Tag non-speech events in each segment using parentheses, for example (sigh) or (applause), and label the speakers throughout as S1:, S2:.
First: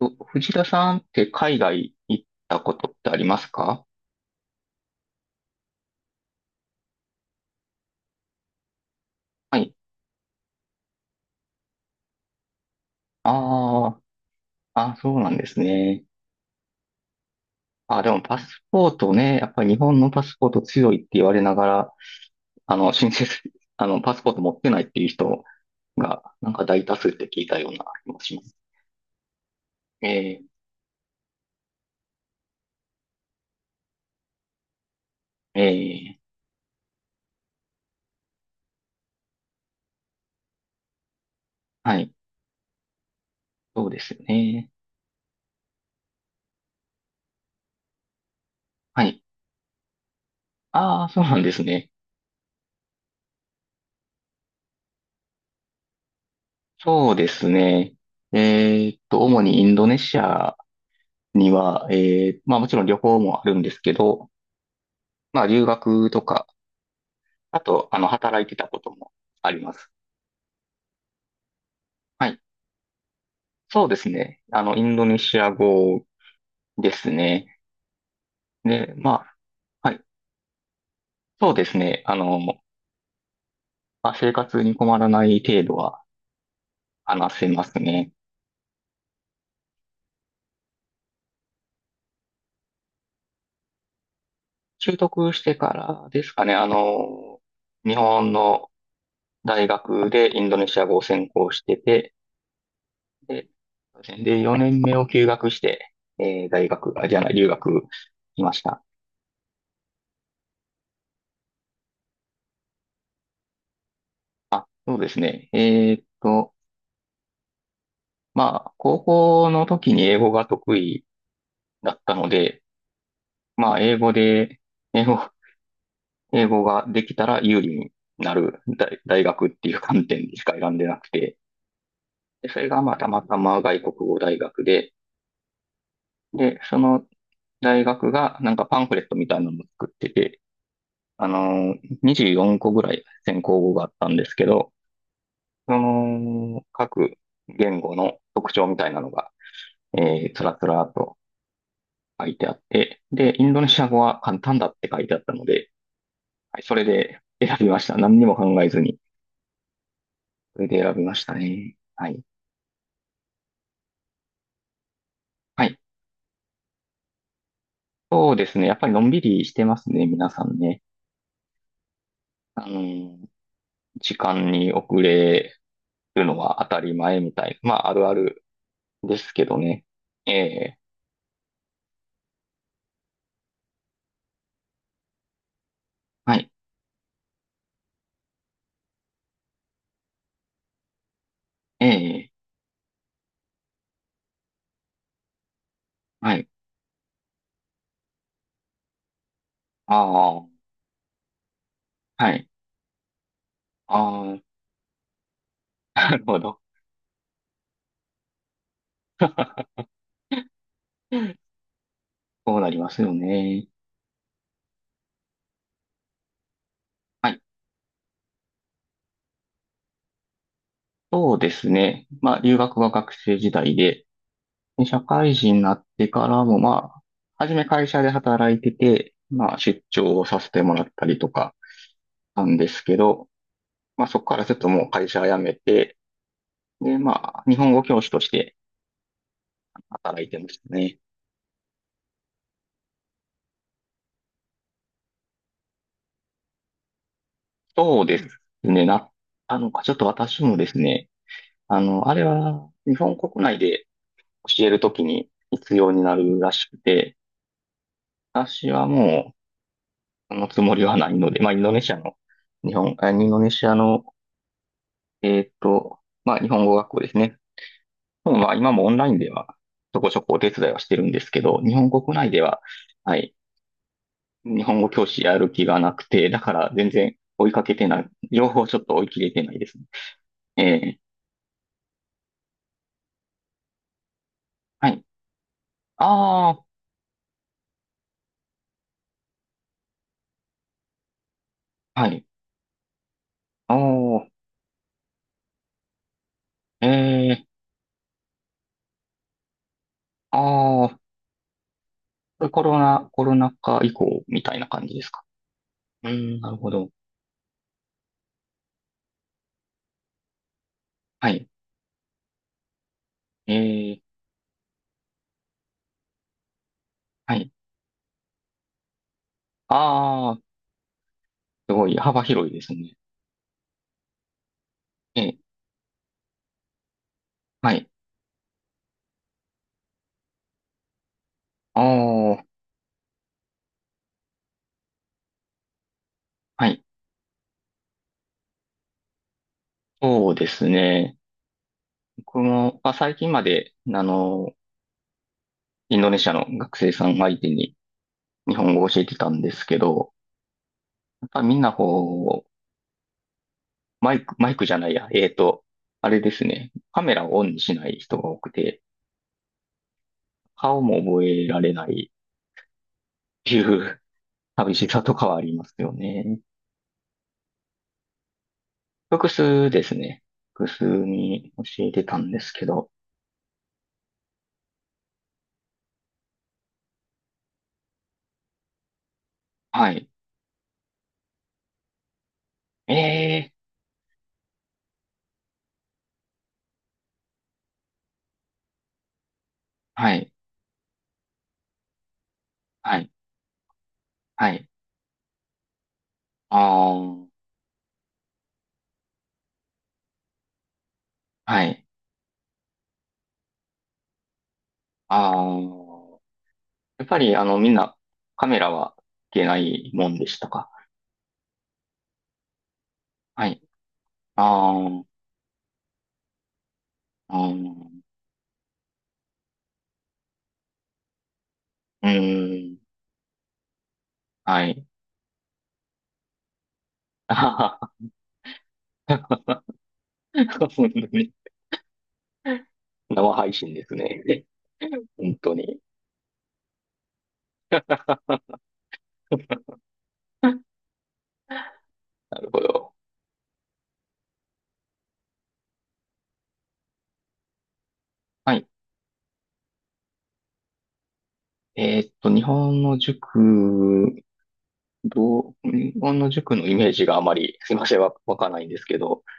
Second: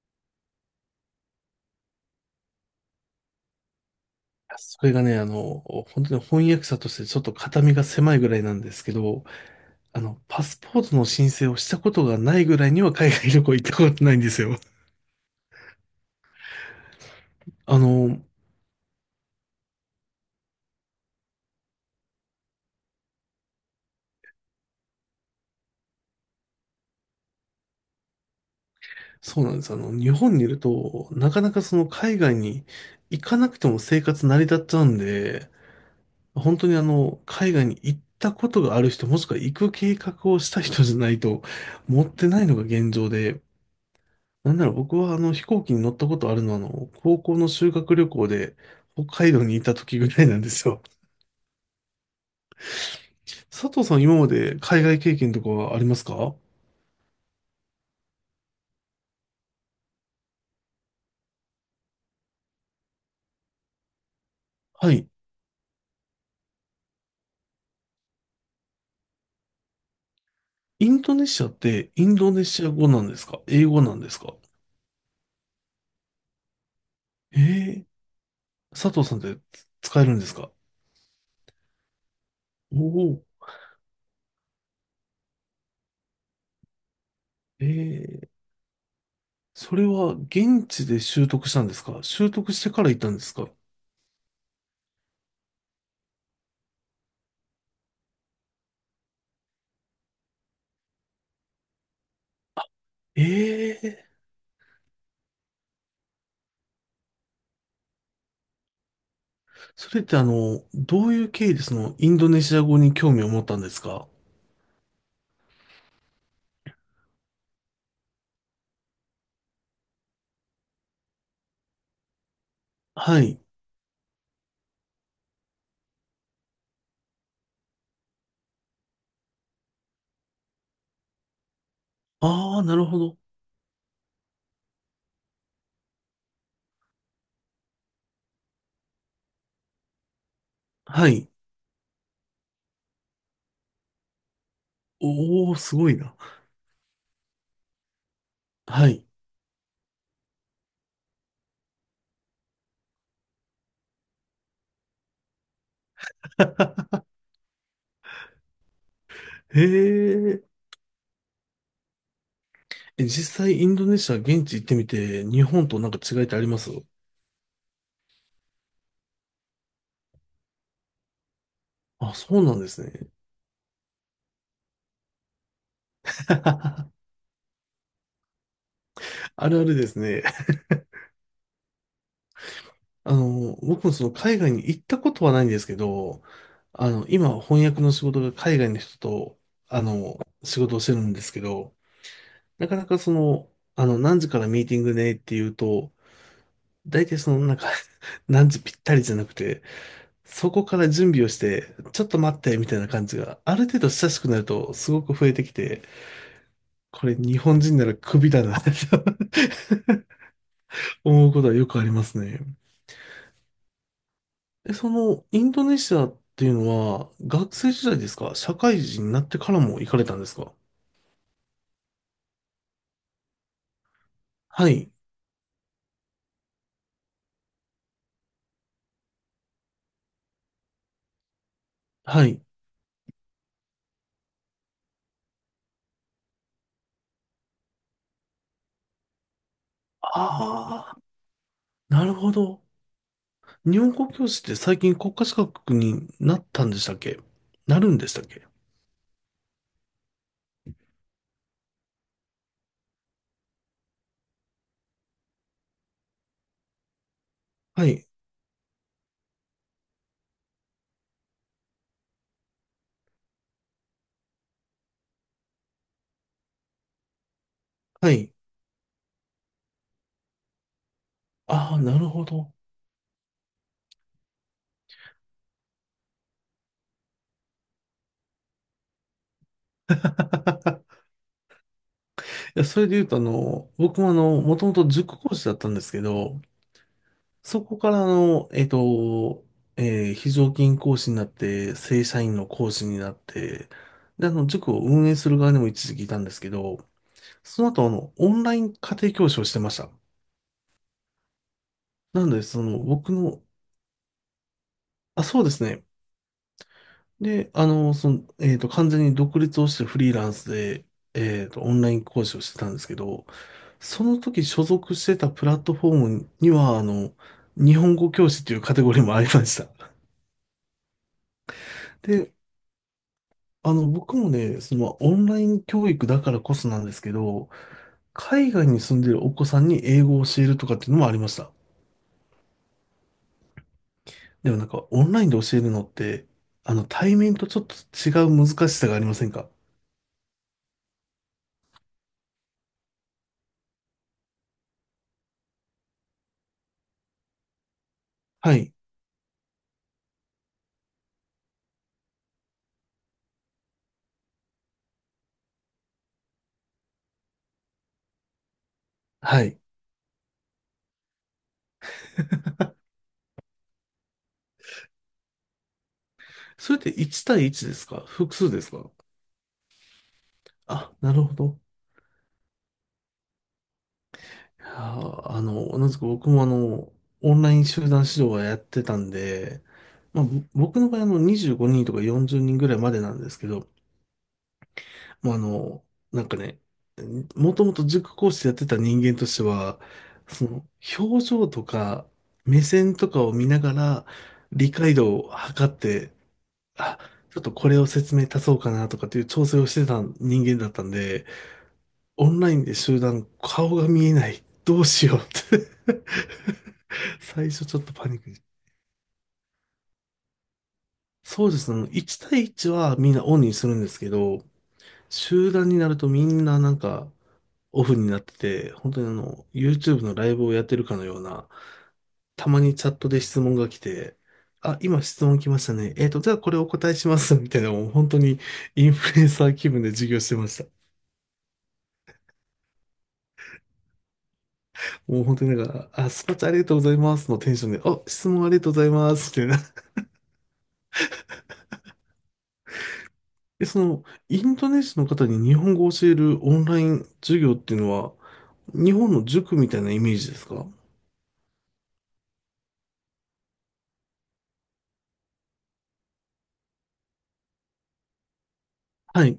S1: と、藤田さんって海外行ったことってありますか？
S2: それがね、本当に翻訳者としてちょっと肩身が狭いぐらいなんですけど、
S1: はい。
S2: パスポートの申請をしたことがないぐらいには海外旅行行ったこ
S1: あ
S2: とないんですよ。(laughs)
S1: あ、あ、そうなんですね。
S2: あ
S1: あ、で
S2: の、
S1: もパスポートね、やっぱり日本のパスポート強いって言われながら、あの、申請す、(laughs) パスポート持ってないっていう人が、なんか大多数って聞いたような気もします。
S2: そうなんです。日本にい
S1: え
S2: ると、なかなかその海外に行かなくても生活成り立っちゃうんで、
S1: ー、えー、
S2: 本当に海外に行ったことがある人、もしくは行く計画をした人じゃないと、
S1: は
S2: 持っ
S1: い。
S2: てないのが現状で、
S1: そうですよ
S2: なんだ
S1: ね。
S2: ろう、僕はあの飛行機に乗ったことあるのは、高校の修学旅行で
S1: は
S2: 北
S1: い。
S2: 海道にいた時ぐらいなんですよ。
S1: ああ、そうなんですね。
S2: (laughs) 佐藤さん、今まで海外経験とかはありますか？
S1: そうですね。主にインドネシアには、まあもちろん旅行もあるんですけど、
S2: はい。
S1: まあ、留学とか、あと、働いてたこともあります。
S2: インドネシアってイン
S1: は
S2: ド
S1: い。
S2: ネシア語なんですか、英語
S1: そう
S2: な
S1: で
S2: ん
S1: す
S2: ですか？
S1: ね。インドネシア語です
S2: え
S1: ね。
S2: えー、
S1: で、
S2: 佐藤
S1: ま
S2: さんって
S1: あ、は
S2: 使
S1: い。
S2: えるんですか？
S1: そうですね。ま
S2: おお
S1: あ、生活に困らない程度は話せま
S2: ー、
S1: すね。
S2: ええー、それは現地で習得したんですか、習得してから行ったんですか？
S1: 習得してからですかね。日本の大学でインドネシア語を専攻してて、で、
S2: ええ
S1: そうですね。で、4年目を休学して、大学、あ、じゃない、留学しました。
S2: ー、それってどういう経緯でそのインドネシア語に興味を持ったんですか？
S1: そうですね。まあ、高校の時に英語が得意だったので、
S2: はい。
S1: まあ、英語、英語ができたら有利になる大学っていう観点でしか選んでなくて、で、
S2: あ
S1: そ
S2: あ、
S1: れ
S2: な
S1: が
S2: る
S1: まあ、
S2: ほ
S1: た
S2: ど。
S1: またま外国語大学で、で、その大学がなんかパンフレットみたいなのを作ってて、
S2: は
S1: あ
S2: い。
S1: のー、24個ぐらい専攻語があったんですけど、
S2: おお、す
S1: そ
S2: ごいな。
S1: の、各言語の特徴みた
S2: は
S1: いな
S2: い。
S1: のが、つらつらと書いてあって、で、インドネシア語は簡単だって書いてあったので、はい、それ
S2: (laughs)
S1: で選びました。何にも考えずに。
S2: へえ。
S1: それで選びましたね。はい。
S2: え、実際、インドネシア現地行ってみて、日
S1: は
S2: 本
S1: い。
S2: となんか違いってあります？
S1: そうですね。やっぱりのんびりしてますね、皆さんね。
S2: あ、そうなん
S1: あ
S2: ですね。
S1: の、時間に遅れるのは当た
S2: (laughs)
S1: り前みたい。まあ、あるあるですけ
S2: あ
S1: ど
S2: るある
S1: ね。
S2: ですね。
S1: ええ、
S2: (laughs) 僕もその海外に行ったことはないんですけど、
S1: はい。
S2: 今翻訳の仕事が海外の人と、あの、仕事をしてるんですけど、
S1: ええ、
S2: なかなかその、何時からミーティングねっていうと、
S1: はい。
S2: 大体その、なんか (laughs) 何時ぴったりじゃなくて、
S1: ああ、
S2: そこから準備をして、ちょっと
S1: は
S2: 待っ
S1: い。
S2: て、みたいな感じが、ある程度親しく
S1: あ
S2: なると、すごく増えてきて、
S1: あ、(laughs) なるほど。
S2: これ日本人ならクビだなって (laughs) 思うことはよくありますね。
S1: そうなりますよね。
S2: え、その、インドネシアっていうのは、
S1: はい。
S2: 学生時代ですか、社会人になってからも行かれたんですか？
S1: そうですね。まあ、留学は学生時代で、
S2: は
S1: で
S2: い、
S1: 社会人になってからも、まあ、初め会社で働いてて、まあ、出張をさせてもらったりとか
S2: は
S1: な
S2: い。
S1: んですけど、まあ、そこからずっともう会社辞めて、で、まあ、日本語教師として働いてました
S2: あ
S1: ね。
S2: あ、なるほど。日本語教師って最近国家資格になったんでしたっけ、なるん
S1: そう
S2: でし
S1: で
S2: たっ
S1: す
S2: け？
S1: ね。な、あの、ちょっと私もですね、あれは、日本国内で教えるときに必要になるらしくて、
S2: はい、
S1: 私はもう、そのつもりはないので、まあ、インドネシアの、日本、あインドネシアのえーっと、まあ、日本語学校ですね。
S2: は
S1: 日
S2: い。
S1: 本は今もオンラインでは、ちょこちょこお手伝いはしてるんですけど、日
S2: ああ、
S1: 本
S2: な
S1: 国
S2: るほ
S1: 内で
S2: ど。
S1: は、はい、日本語教師やる気がなくて、だから全然追いかけてない、情報をちょっと追い切れてないですね。えー、
S2: いや、それで言うと、僕ももともと
S1: はい。
S2: 塾講師だったんですけど、
S1: あ
S2: そこから非常勤講師になって、
S1: あ、
S2: 正
S1: は
S2: 社
S1: い。
S2: 員の講師になって、
S1: お
S2: で、
S1: ー、
S2: 塾を運営する側にも一時期いたんですけど、
S1: えー、
S2: その後、オンライン家庭教師をしてました。
S1: ああ、
S2: なので、
S1: これコ
S2: そ
S1: ロ
S2: の、
S1: ナ、
S2: 僕
S1: コロ
S2: の、
S1: ナ禍以降みたいな感じですか？
S2: あ、そうですね。
S1: うーん、なるほど。
S2: で、その、完全に独立をしてフリーランスで、
S1: はい。
S2: オンライン講師をしてたんですけど、
S1: え
S2: そ
S1: ー、
S2: の時所属してたプラットフォームには、
S1: はい。
S2: 日本語教師というカテゴリーもありました。
S1: ああ、すごい幅
S2: で、
S1: 広いですね。
S2: 僕もね、その、オ
S1: え
S2: ン
S1: ー、
S2: ライン教育だからこそなんですけど、
S1: はい。
S2: 海外に住んでるお子さんに英語を教えるとかっていうのもありました。
S1: ああ、
S2: でもなんか、オンラインで教えるのって、
S1: はい。
S2: 対面とちょっと違う難しさがありませんか？
S1: そうですね。僕も、まあ、最近まで、インドネシアの学生さん相手に日
S2: はい。
S1: 本語を教えてたんですけど、やっぱみんなこう、マイク、マイクじゃないや、あれですね。カメラをオンにしない人が多くて、
S2: はい。
S1: 顔も覚えられないっていう (laughs) 寂しさとかはありますよね。
S2: それって1対1ですか、複数ですか？
S1: 複数ですね。複数
S2: あ、なるほ
S1: に
S2: ど。
S1: 教えてたんですけど、
S2: いやー、同じく僕もオンライン集団指導はやってたんで、
S1: はい。
S2: まあ、僕の場合あの、25人とか40人ぐらいまでなんですけ
S1: ええ、
S2: ど、もうなんかね、もともと塾講師やってた人間としては、
S1: はい、
S2: その、表情とか、目線
S1: は
S2: と
S1: い、
S2: かを見ながら、
S1: はい、
S2: 理解度を測って、
S1: あ
S2: あ、
S1: あ、
S2: ちょっとこれを説明足そうかなとかっていう調整をしてた人間だったんで、
S1: はい、
S2: オンラインで集団、顔が見えない。どうしよ
S1: ああ、
S2: うって
S1: やっぱ
S2: (laughs)
S1: り、
S2: 最初
S1: みん
S2: ちょっと
S1: な
S2: パニックで。
S1: カメラはいけないもんでしたか？
S2: そうですね。1対1はみんなオン
S1: は
S2: に
S1: い。
S2: するんですけど、
S1: あー
S2: 集団になるとみんななんか
S1: あ
S2: オフ
S1: ー、
S2: になってて、本当にYouTube のライブをやってるかのような、
S1: う
S2: たま
S1: ー
S2: に
S1: ん、
S2: チャットで質問が来て、
S1: は
S2: あ、
S1: い。
S2: 今質問来ましたね。えっと、じゃあこれお答えしま
S1: あ
S2: す。みたいな、
S1: は
S2: もう本当にインフルエンサー
S1: は、
S2: 気分で授業して
S1: 本
S2: ました。
S1: 当に。生配信ですね。
S2: もう
S1: 本
S2: 本当
S1: 当
S2: になん
S1: に。
S2: か、あ、スパチャありがとうございますのテンションで、あ、質問ありがとうございます。みたいな。
S1: (laughs) なるほど。
S2: え、その、インドネシアの方に日本語を教えるオンライン授業っていうのは、
S1: はい。
S2: 日本の塾みたいなイメージですか？
S1: 日本の塾、日本の塾のイメージがあまり、すいません、わかんないんですけど、
S2: はい、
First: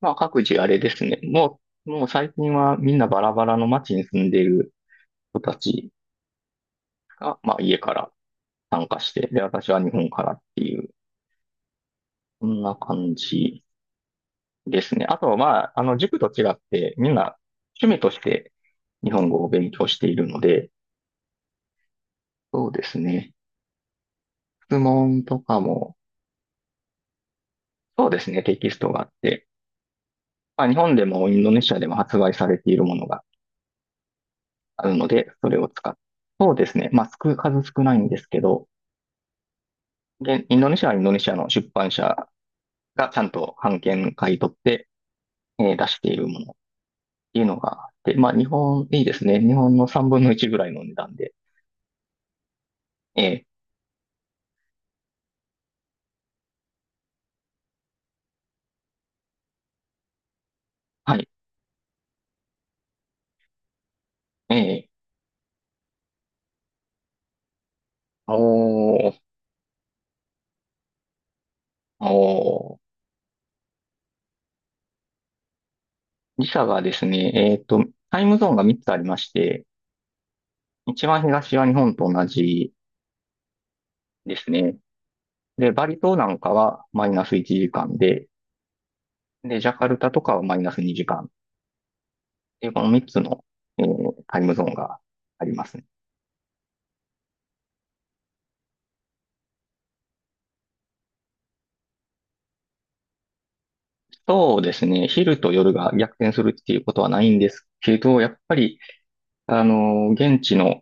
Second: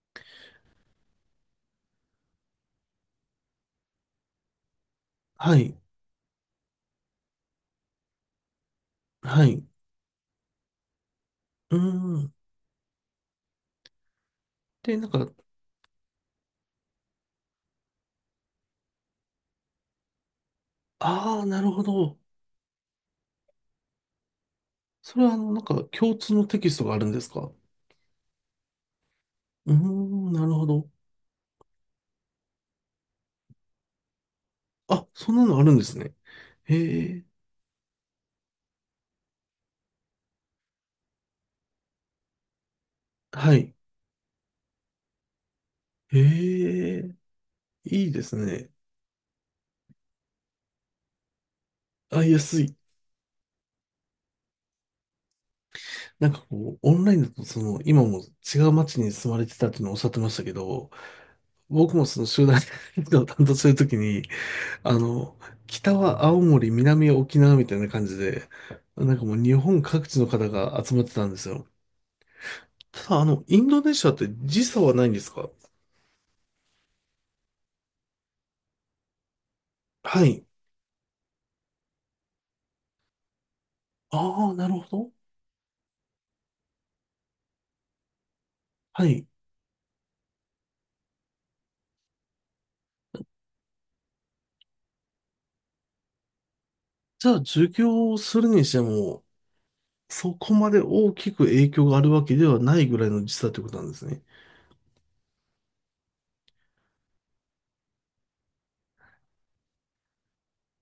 S1: まあ、各自あれですね。もう最近はみんなバラバラの街に住んでいる人た
S2: はい、
S1: ちが、まあ、家から参加して、で、
S2: はい。う
S1: 私は日本からっていう、
S2: ーん。
S1: そんな感じです
S2: で、
S1: ね。
S2: なん
S1: あ
S2: か、
S1: と、まあ、塾と違って、みんな趣味として日本語を勉強しているので、
S2: ああ、なるほど。
S1: そうですね。質
S2: そ
S1: 問
S2: れは、
S1: とか
S2: なんか、
S1: も、
S2: 共通のテキストがあるんですか？
S1: そうですね、テキストがあって、
S2: うーん、なる
S1: ま
S2: ほ
S1: あ、日
S2: ど。
S1: 本でもインドネシアでも発売されているものがある
S2: あ、
S1: ので、
S2: そんな
S1: それ
S2: のあ
S1: を
S2: るんで
S1: 使って、
S2: すね。
S1: そうで
S2: へ
S1: すね。まあ、
S2: え、
S1: 少数少ないんですけど、インドネシアはインドネシアの出版社がちゃん
S2: は
S1: と
S2: い。
S1: 版権買い取って、出しているもの
S2: へえ、
S1: いうのがあっ
S2: いい
S1: て、
S2: で
S1: まあ、
S2: す
S1: 日
S2: ね。
S1: 本、いいですね。日本の3分の1ぐらいの値段で。
S2: あ、安い。
S1: ええ、
S2: なんかこう、オンラインだと、その、今も違う街に住まれてたっていうのをおっしゃってましたけど、
S1: はい、
S2: 僕もその集団移動を担当するときに、
S1: ええ、
S2: あの、北は青森、南は沖縄みたいな感じで、
S1: お
S2: なん
S1: ー、
S2: かもう日本各地の方が集まってたんですよ。
S1: おー。
S2: ただ、インドネシアって時差はないんですか？
S1: 自社がですね、タイムゾーンが3つありまして、
S2: はい。
S1: 一番東は日本と同じです
S2: ああ、なる
S1: ね。
S2: ほど。
S1: で、バリ島なんかはマイナス1時間で、
S2: はい。
S1: で、ジャカルタとかはマイナス2時間っいうこの3つの、タイムゾーンがありますね。
S2: じゃあ、授業をするにしても、そこまで大きく影響があるわけではないぐらいの時差ということなんですね。
S1: そうですね、昼と夜が逆転するっていうことはないんですけど、やっぱり、現地の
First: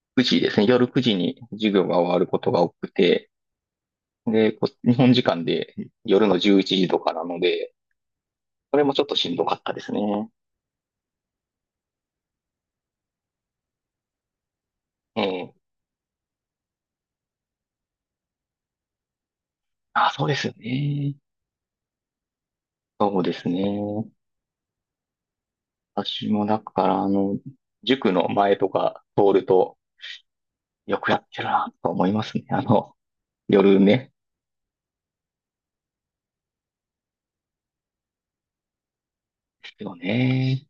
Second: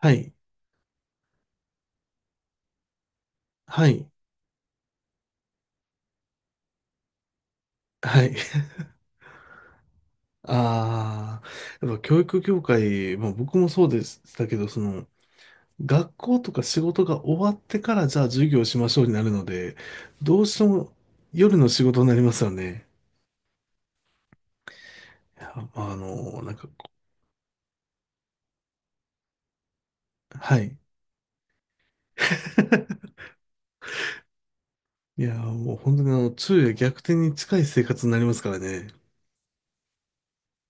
S2: は
S1: 9
S2: い。
S1: 時ですね。夜9時に授業が終わることが多くて、
S2: はい。
S1: で、日本時間で夜の11時とかなので、
S2: はい。(laughs)
S1: それもちょっとしんどかったですね。
S2: ああ、やっぱ教育業界、まあ僕もそうでしたけど、その、
S1: ええ。
S2: 学校とか仕事が終わってからじゃあ授業しましょうになるので、
S1: あ、そうで
S2: ど
S1: す
S2: う
S1: よ
S2: しても
S1: ね。
S2: 夜の仕事になりますよね。
S1: そうですね。
S2: いやあ
S1: 私
S2: の、
S1: も
S2: なん
S1: だ
S2: か
S1: か
S2: こ
S1: ら、塾の前とか通ると、
S2: う、はい。
S1: よくやってるなと思いますね。
S2: (laughs)
S1: 夜ね。
S2: いや、もう本当に昼夜逆転に近い生活になりますからね。
S1: ですよね。